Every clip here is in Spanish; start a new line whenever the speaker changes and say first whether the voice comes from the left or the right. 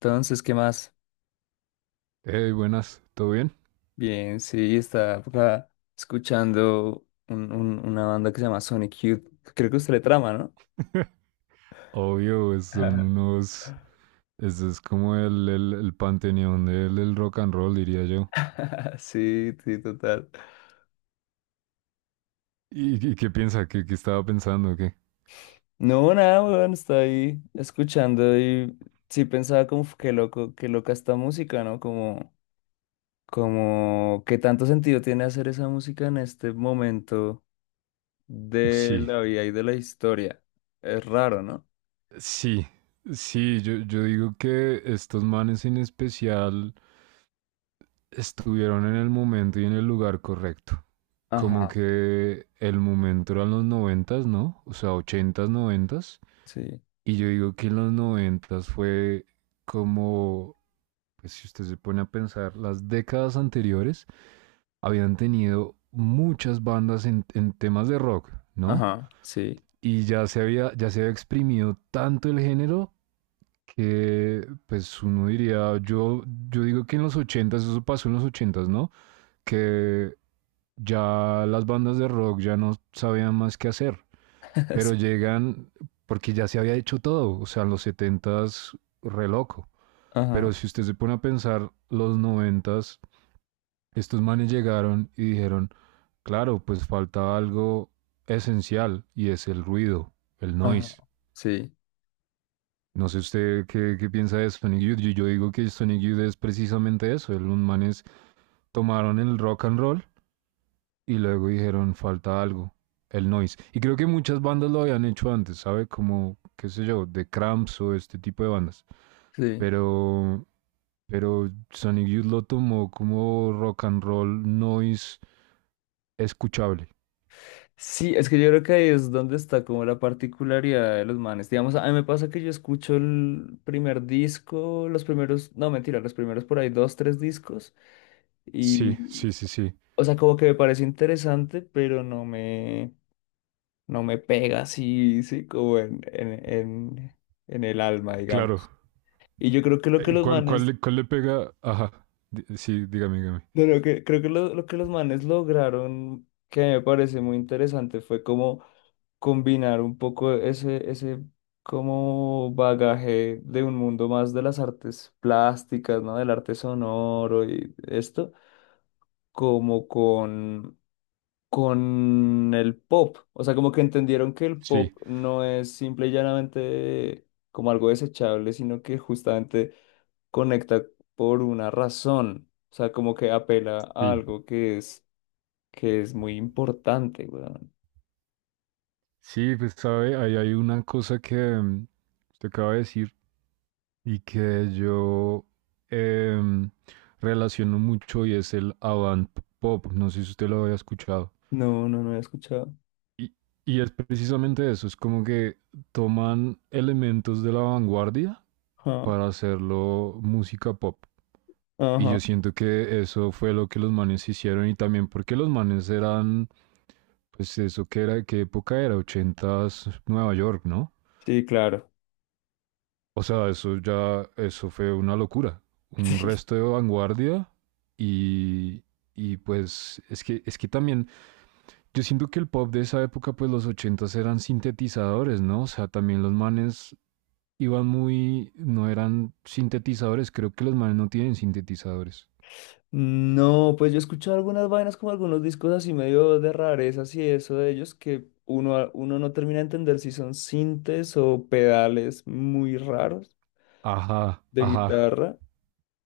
left: Entonces, ¿qué más?
right: Hey, buenas, ¿todo bien?
left: Bien, sí, estaba por acá escuchando una banda que se llama Sonic Youth. Creo que usted le trama, ¿no?
right: Obvio, son
left: Ajá.
right: unos. Este es como el panteón del rock and roll, diría yo.
left: Sí, sí, total.
right: ¿Y qué piensa? ¿Qué estaba pensando? ¿Qué?
left: No, nada, weón, está ahí escuchando y sí pensaba como "Uf, qué loco, qué loca esta música, ¿no?" Como, como qué tanto sentido tiene hacer esa música en este momento de
right: Sí,
left: la vida y de la historia. Es raro, ¿no?
right: sí, sí, yo, yo digo que estos manes en especial estuvieron en el momento y en el lugar correcto. Como
left: Ajá,
right: que el momento eran los noventas, ¿no? O sea, ochentas, noventas.
left: sí,
right: Y yo digo que en los noventas fue como, pues si usted se pone a pensar, las décadas anteriores habían tenido muchas bandas en temas de rock, ¿no?
left: ajá, sí,
right: Y ya se había exprimido tanto el género que, pues uno diría, yo digo que en los ochentas, eso pasó en los ochentas, ¿no? Que ya las bandas de rock ya no sabían más qué hacer, pero
left: sí,
right: llegan, porque ya se había hecho todo, o sea, en los setentas, re loco,
left: ajá.
right: pero si usted se pone a pensar, los noventas. Estos manes llegaron y dijeron, claro, pues falta algo esencial y es el ruido, el
left: Ajá,
right: noise.
left: sí,
right: No sé usted qué piensa de Sonic Youth. Yo digo que Sonic Youth es precisamente eso. Los manes tomaron el rock and roll y luego dijeron, falta algo, el noise. Y creo que muchas bandas lo habían hecho antes, ¿sabe? Como, qué sé yo, de Cramps o este tipo de bandas.
left: sí.
right: Pero, pero Sonic Youth lo tomó como rock and roll noise escuchable.
left: Sí, es que yo creo que ahí es donde está como la particularidad de los manes. Digamos, a mí me pasa que yo escucho el primer disco, los primeros, no, mentira, los primeros por ahí dos, tres discos
right: Sí, sí,
left: y,
right: sí, sí.
left: o sea, como que me parece interesante, pero no me pega así, sí, como en el alma,
right: Claro.
left: digamos. Y yo creo que lo que
right: Eh,
left: los
right: ¿Cuál, cuál,
left: manes,
right: le- cuál le pega? Ajá. Sí, dígame, dígame.
left: no, no, que, creo que lo que los manes lograron, que me parece muy interesante, fue como combinar un poco ese como bagaje de un mundo más de las artes plásticas, ¿no? Del arte sonoro y esto, como con, con el pop. O sea, como que entendieron que el pop
right: Sí,
left: no es simple y llanamente como algo desechable, sino que justamente conecta por una razón. O sea, como que apela a
right: sí.
left: algo que es muy importante, weón.
right: Sí, pues sabe, ahí hay una cosa que usted acaba de decir y que yo em, relaciono mucho, y es el avant pop. No sé si usted lo había escuchado.
left: No, no, no he escuchado.
right: Y, y es precisamente eso, es como que toman elementos de la vanguardia
left: Ajá,
right: para hacerlo música pop. Y yo
left: ajá.
right: siento que eso fue lo que los manes hicieron, y también porque los manes eran, pues eso que era, ¿qué época era? Ochentas Nueva York, ¿no?
left: Sí, claro.
right: O sea, eso ya, eso fue una locura. Un
left: Sí.
right: resto de vanguardia y, y pues es que también, yo siento que el pop de esa época, pues los ochentas eran sintetizadores, ¿no? O sea, también los manes iban muy, no eran sintetizadores, creo que los manes no tienen sintetizadores.
left: No, pues yo he escuchado algunas vainas como algunos discos así medio de rarezas y eso de ellos que uno, uno no termina de entender si son sintes o pedales muy raros
right: Ajá,
left: de
right: ajá.
left: guitarra,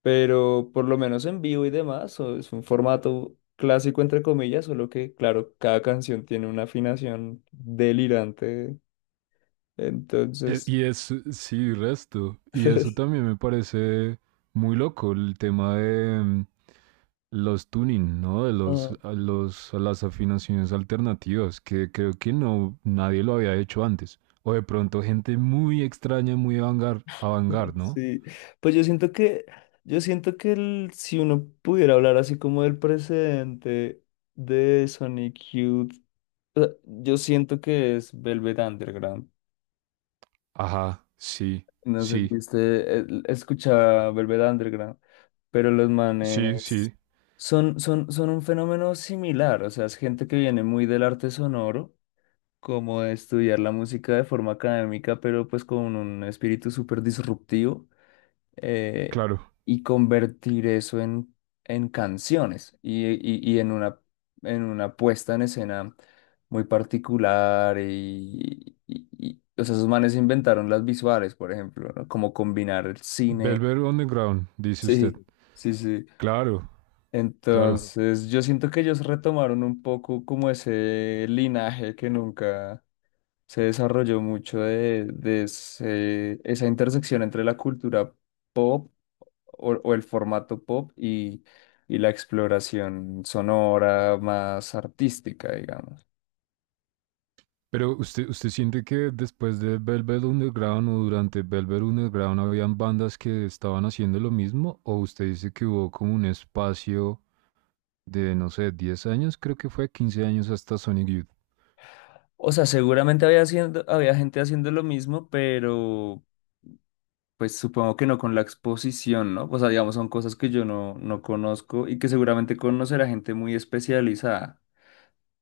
left: pero por lo menos en vivo y demás, o es un formato clásico entre comillas, solo que claro, cada canción tiene una afinación delirante,
right: Eh,
left: entonces...
right: Y es, sí, resto. Y eso también me parece muy loco, el tema de los tuning, ¿no? De los, a las afinaciones alternativas, que creo que no, nadie lo había hecho antes. O de pronto gente muy extraña, muy avangar, ¿no?
left: Sí, pues yo siento yo siento que si uno pudiera hablar así como del precedente de Sonic Youth, o sea, yo siento que es Velvet Underground.
right: Ajá, sí,
left: No sé si
right: sí,
left: usted escuchaba Velvet Underground, pero los
right: sí,
left: manes
right: sí,
left: son un fenómeno similar, o sea, es gente que viene muy del arte sonoro, como de estudiar la música de forma académica, pero pues con un espíritu súper disruptivo. eh,
right: claro.
left: y convertir eso en, en canciones y en una puesta en escena muy particular o sea, esos manes inventaron las visuales, por ejemplo, ¿no? Como combinar el cine.
right: Velvet Underground, dice usted.
left: Sí, sí, sí.
right: Claro, claro.
left: Entonces, yo siento que ellos retomaron un poco como ese linaje que nunca se desarrolló mucho de esa intersección entre la cultura pop o el formato pop y la exploración sonora más artística, digamos.
right: Pero usted siente que después de Velvet Underground o durante Velvet Underground habían bandas que estaban haciendo lo mismo, o usted dice que hubo como un espacio de, no sé, 10 años, creo que fue 15 años hasta Sonic Youth.
left: O sea, seguramente había gente haciendo lo mismo, pero pues supongo que no con la exposición, ¿no? O sea, digamos, son cosas que yo no conozco y que seguramente conocerá gente muy especializada.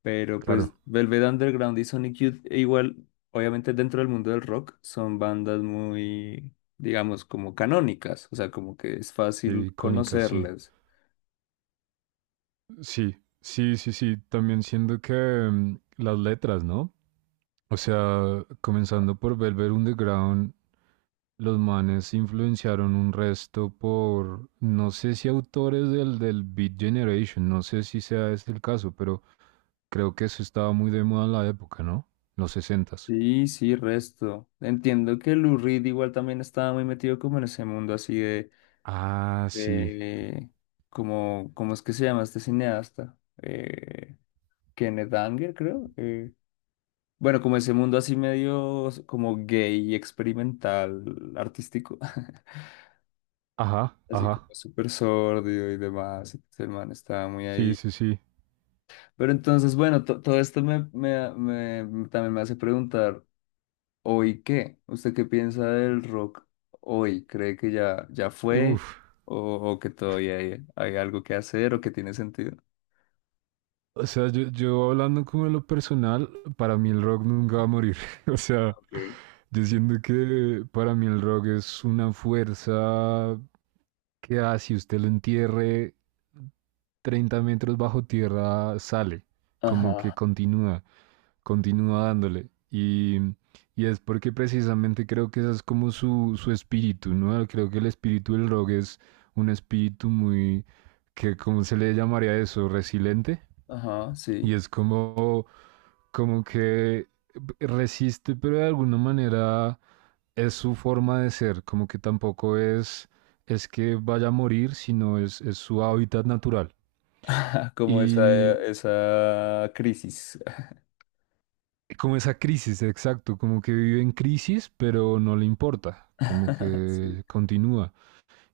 left: Pero
right: Claro,
left: pues Velvet Underground y Sonic Youth, e igual, obviamente dentro del mundo del rock, son bandas muy, digamos, como canónicas, o sea, como que es
right: qué
left: fácil
right: icónica, sí.
left: conocerles.
right: Sí, sí, sí, sí. También siento que las letras, ¿no? O sea, comenzando por Velvet Underground, los manes influenciaron un resto por, no sé si autores del Beat Generation, no sé si sea este el caso, pero creo que eso estaba muy de moda en la época, ¿no? Los sesentas.
left: Sí, sí, resto. Entiendo que Lou Reed igual también estaba muy metido como en ese mundo así
right: Ah, sí.
left: de como, ¿cómo es que se llama este cineasta? Eh, Kenneth Anger, creo. Bueno, como ese mundo así medio como gay experimental, artístico.
right: Ajá,
left: Así como
right: ajá.
left: súper sordio y demás. Entonces el man estaba muy
right: Sí,
left: ahí.
right: sí, sí.
left: Pero entonces, bueno, todo esto también me hace preguntar. ¿Hoy qué? ¿Usted qué piensa del rock hoy? ¿Cree que ya, ya
right: Uf.
left: fue o que todavía hay, hay algo que hacer o que tiene sentido?
right: O sea, yo hablando como de lo personal, para mí el rock nunca va a morir. O sea,
left: Okay.
right: yo siento que para mí el rock es una fuerza que así usted lo entierre 30 metros bajo tierra, sale, como que
left: Ajá,
right: continúa, continúa dándole. Y es porque precisamente creo que ese es como su espíritu, ¿no? Creo que el espíritu del rock es un espíritu muy, que, ¿cómo se le llamaría eso? Resiliente.
left: ajá,
right: Y
left: sí.
right: es como, como que resiste, pero de alguna manera es su forma de ser, como que tampoco es, es que vaya a morir, sino es su hábitat natural.
left: Como esa,
right: Y
left: esa crisis.
right: como esa crisis, exacto, como que vive en crisis, pero no le importa, como
left: Sí.
right: que continúa.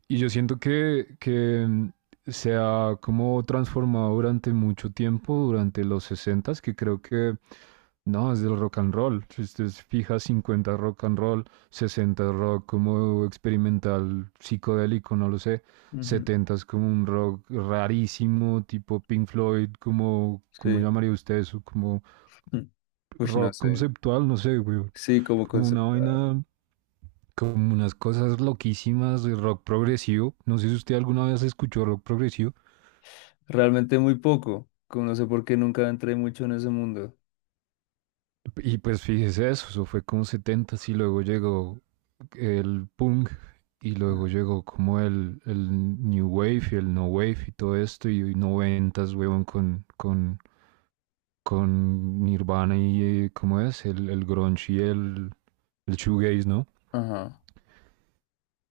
right: Y yo siento que se ha como transformado durante mucho tiempo, durante los sesentas, que creo que no, es del rock and roll. Si usted se fija, 50 rock and roll, 60 rock como experimental, psicodélico, no lo sé.
left: Ujú,
right: 70 es como un rock rarísimo, tipo Pink Floyd, como, ¿cómo
left: sí.
right: llamaría usted eso? Como
left: Uy, no
right: rock
left: sé.
right: conceptual, no sé, güey.
left: Sí, como
right: Como una
left: concepto.
right: vaina, como unas cosas loquísimas de rock progresivo. No sé si usted alguna vez escuchó rock progresivo.
left: Realmente muy poco. Como no sé por qué nunca entré mucho en ese mundo.
right: Y pues fíjese eso, eso fue como 70 y luego llegó el punk y luego
left: Ajá,
right: llegó como el New Wave y el No Wave y todo esto, y noventas, weón, con Nirvana y ¿cómo es? El grunge y el shoegaze, ¿no?
left: ajá,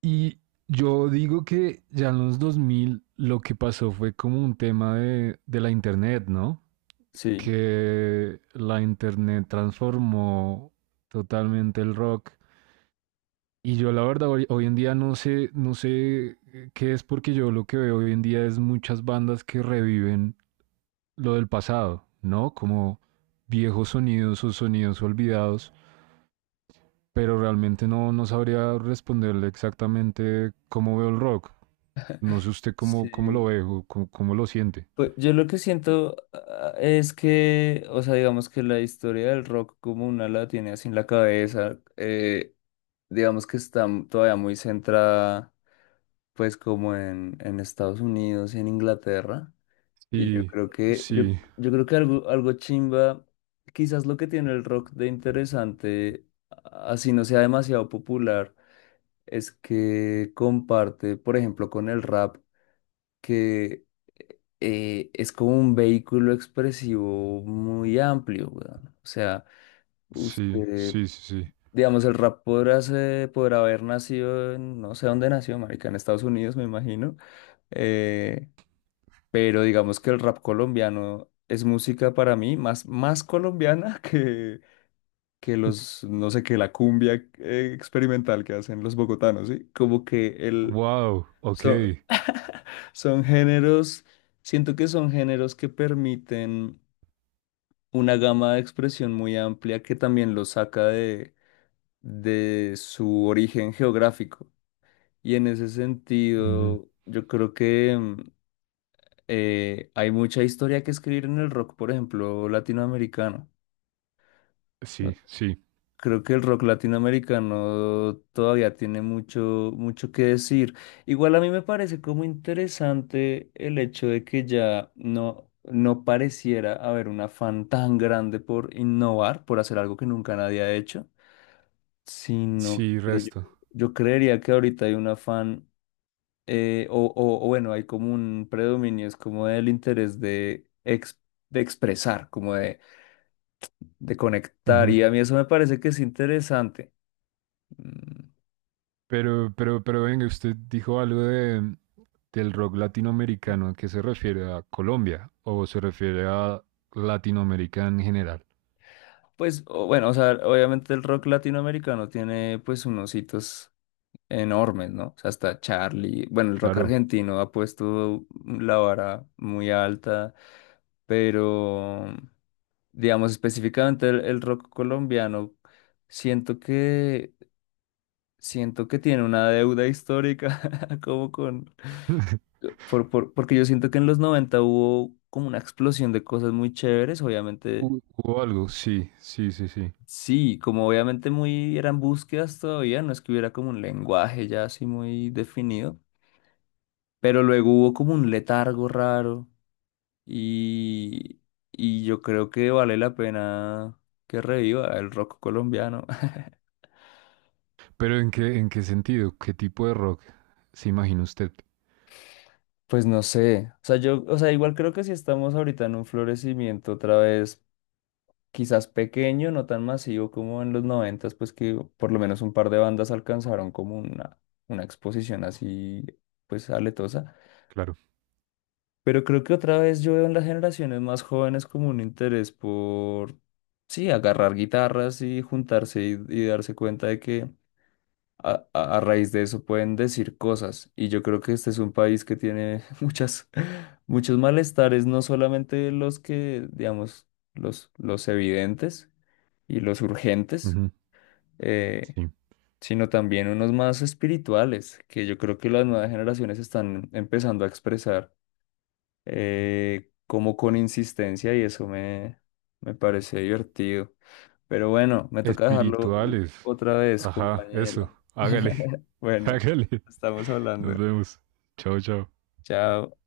right: Y yo digo que ya en los 2000 lo que pasó fue como un tema de la internet, ¿no?
left: sí.
right: Que la internet transformó totalmente el rock. Y yo la verdad hoy en día no sé, no sé qué es, porque yo lo que veo hoy en día es muchas bandas que reviven lo del pasado, ¿no? Como viejos sonidos o sonidos olvidados, pero realmente no sabría responderle exactamente cómo veo el rock. No sé usted cómo lo
left: Sí.
right: ve o cómo lo siente.
left: Pues yo lo que siento ah, es que, o sea, digamos que la historia del rock como una la tiene así en la cabeza, digamos que está todavía muy centrada pues como en Estados Unidos y en Inglaterra. Y yo
right: Sí,
left: creo
right: sí,
left: yo creo que algo, algo chimba, quizás lo que tiene el rock de interesante, así no sea demasiado popular, es que comparte, por ejemplo, con el rap. Que Es como un vehículo expresivo muy amplio, weón. O sea,
right: sí,
left: usted,
right: sí, sí, sí.
left: digamos, el rap podrá, podrá haber nacido en, no sé dónde nació, marica, en Estados Unidos, me imagino. eh, pero digamos que el rap colombiano es música para mí más, más colombiana que los, no sé, que la cumbia experimental que hacen los bogotanos, ¿sí? Como que el,
right: Wow,
left: son,
right: ok.
left: son géneros, siento que son géneros que permiten una gama de expresión muy amplia que también lo saca de su origen geográfico. Y en ese
right: Ujú.
left: sentido, yo creo que hay mucha historia que escribir en el rock, por ejemplo, latinoamericano.
right: Sí, sí,
left: Creo que el rock latinoamericano todavía tiene mucho, mucho que decir. Igual a mí me parece como interesante el hecho de que ya no, no pareciera haber un afán tan grande por innovar, por hacer algo que nunca nadie ha hecho, sino
right: sí,
left: que
right: resto.
left: yo creería que ahorita hay un afán, o bueno, hay como un predominio, es como el interés de expresar, como de conectar,
right: Ujú.
left: y a mí eso me parece que es interesante. Mm,
right: Pero venga, usted dijo algo de, del rock latinoamericano. ¿A qué se refiere? ¿A Colombia? ¿O se refiere a Latinoamérica en general?
left: pues bueno, o sea, obviamente el rock latinoamericano tiene pues unos hitos enormes, ¿no? O sea, hasta Charlie, bueno, el rock
right: Claro.
left: argentino ha puesto la vara muy alta, pero, digamos, específicamente el rock colombiano, siento que, siento que tiene una deuda histórica, como con, porque yo siento que en los 90 hubo como una explosión de cosas muy chéveres, obviamente.
right: Hubo algo, sí, sí, sí, sí.
left: Sí, como obviamente muy eran búsquedas todavía, no es que hubiera como un lenguaje ya así muy definido. Pero luego hubo como un letargo raro y, y yo creo que vale la pena que reviva el rock colombiano.
right: Pero en qué sentido? ¿Qué tipo de rock se imagina usted?
left: Pues no sé, o sea, yo, o sea, igual creo que si estamos ahorita en un florecimiento otra vez, quizás pequeño, no tan masivo como en los noventas, pues que por lo menos un par de bandas alcanzaron como una exposición así, pues aletosa.
right: Claro.
left: Pero creo que otra vez yo veo en las generaciones más jóvenes como un interés por, sí, agarrar guitarras y juntarse y darse cuenta de que a raíz de eso pueden decir cosas. Y yo creo que este es un país que tiene muchas, muchos malestares, no solamente los que, digamos, los evidentes y los urgentes,
right: Ujú.
left: eh,
right: Sí.
left: sino también unos más espirituales, que yo creo que las nuevas generaciones están empezando a expresar como con insistencia y eso me parece divertido. Pero bueno, me toca dejarlo
right: Espirituales.
left: otra vez,
right: Ajá, eso.
left: compañero.
right: Hágale.
left: Bueno,
right: Hágale.
left: estamos hablando.
right: Nos vemos. Chao, chao.
left: Chao.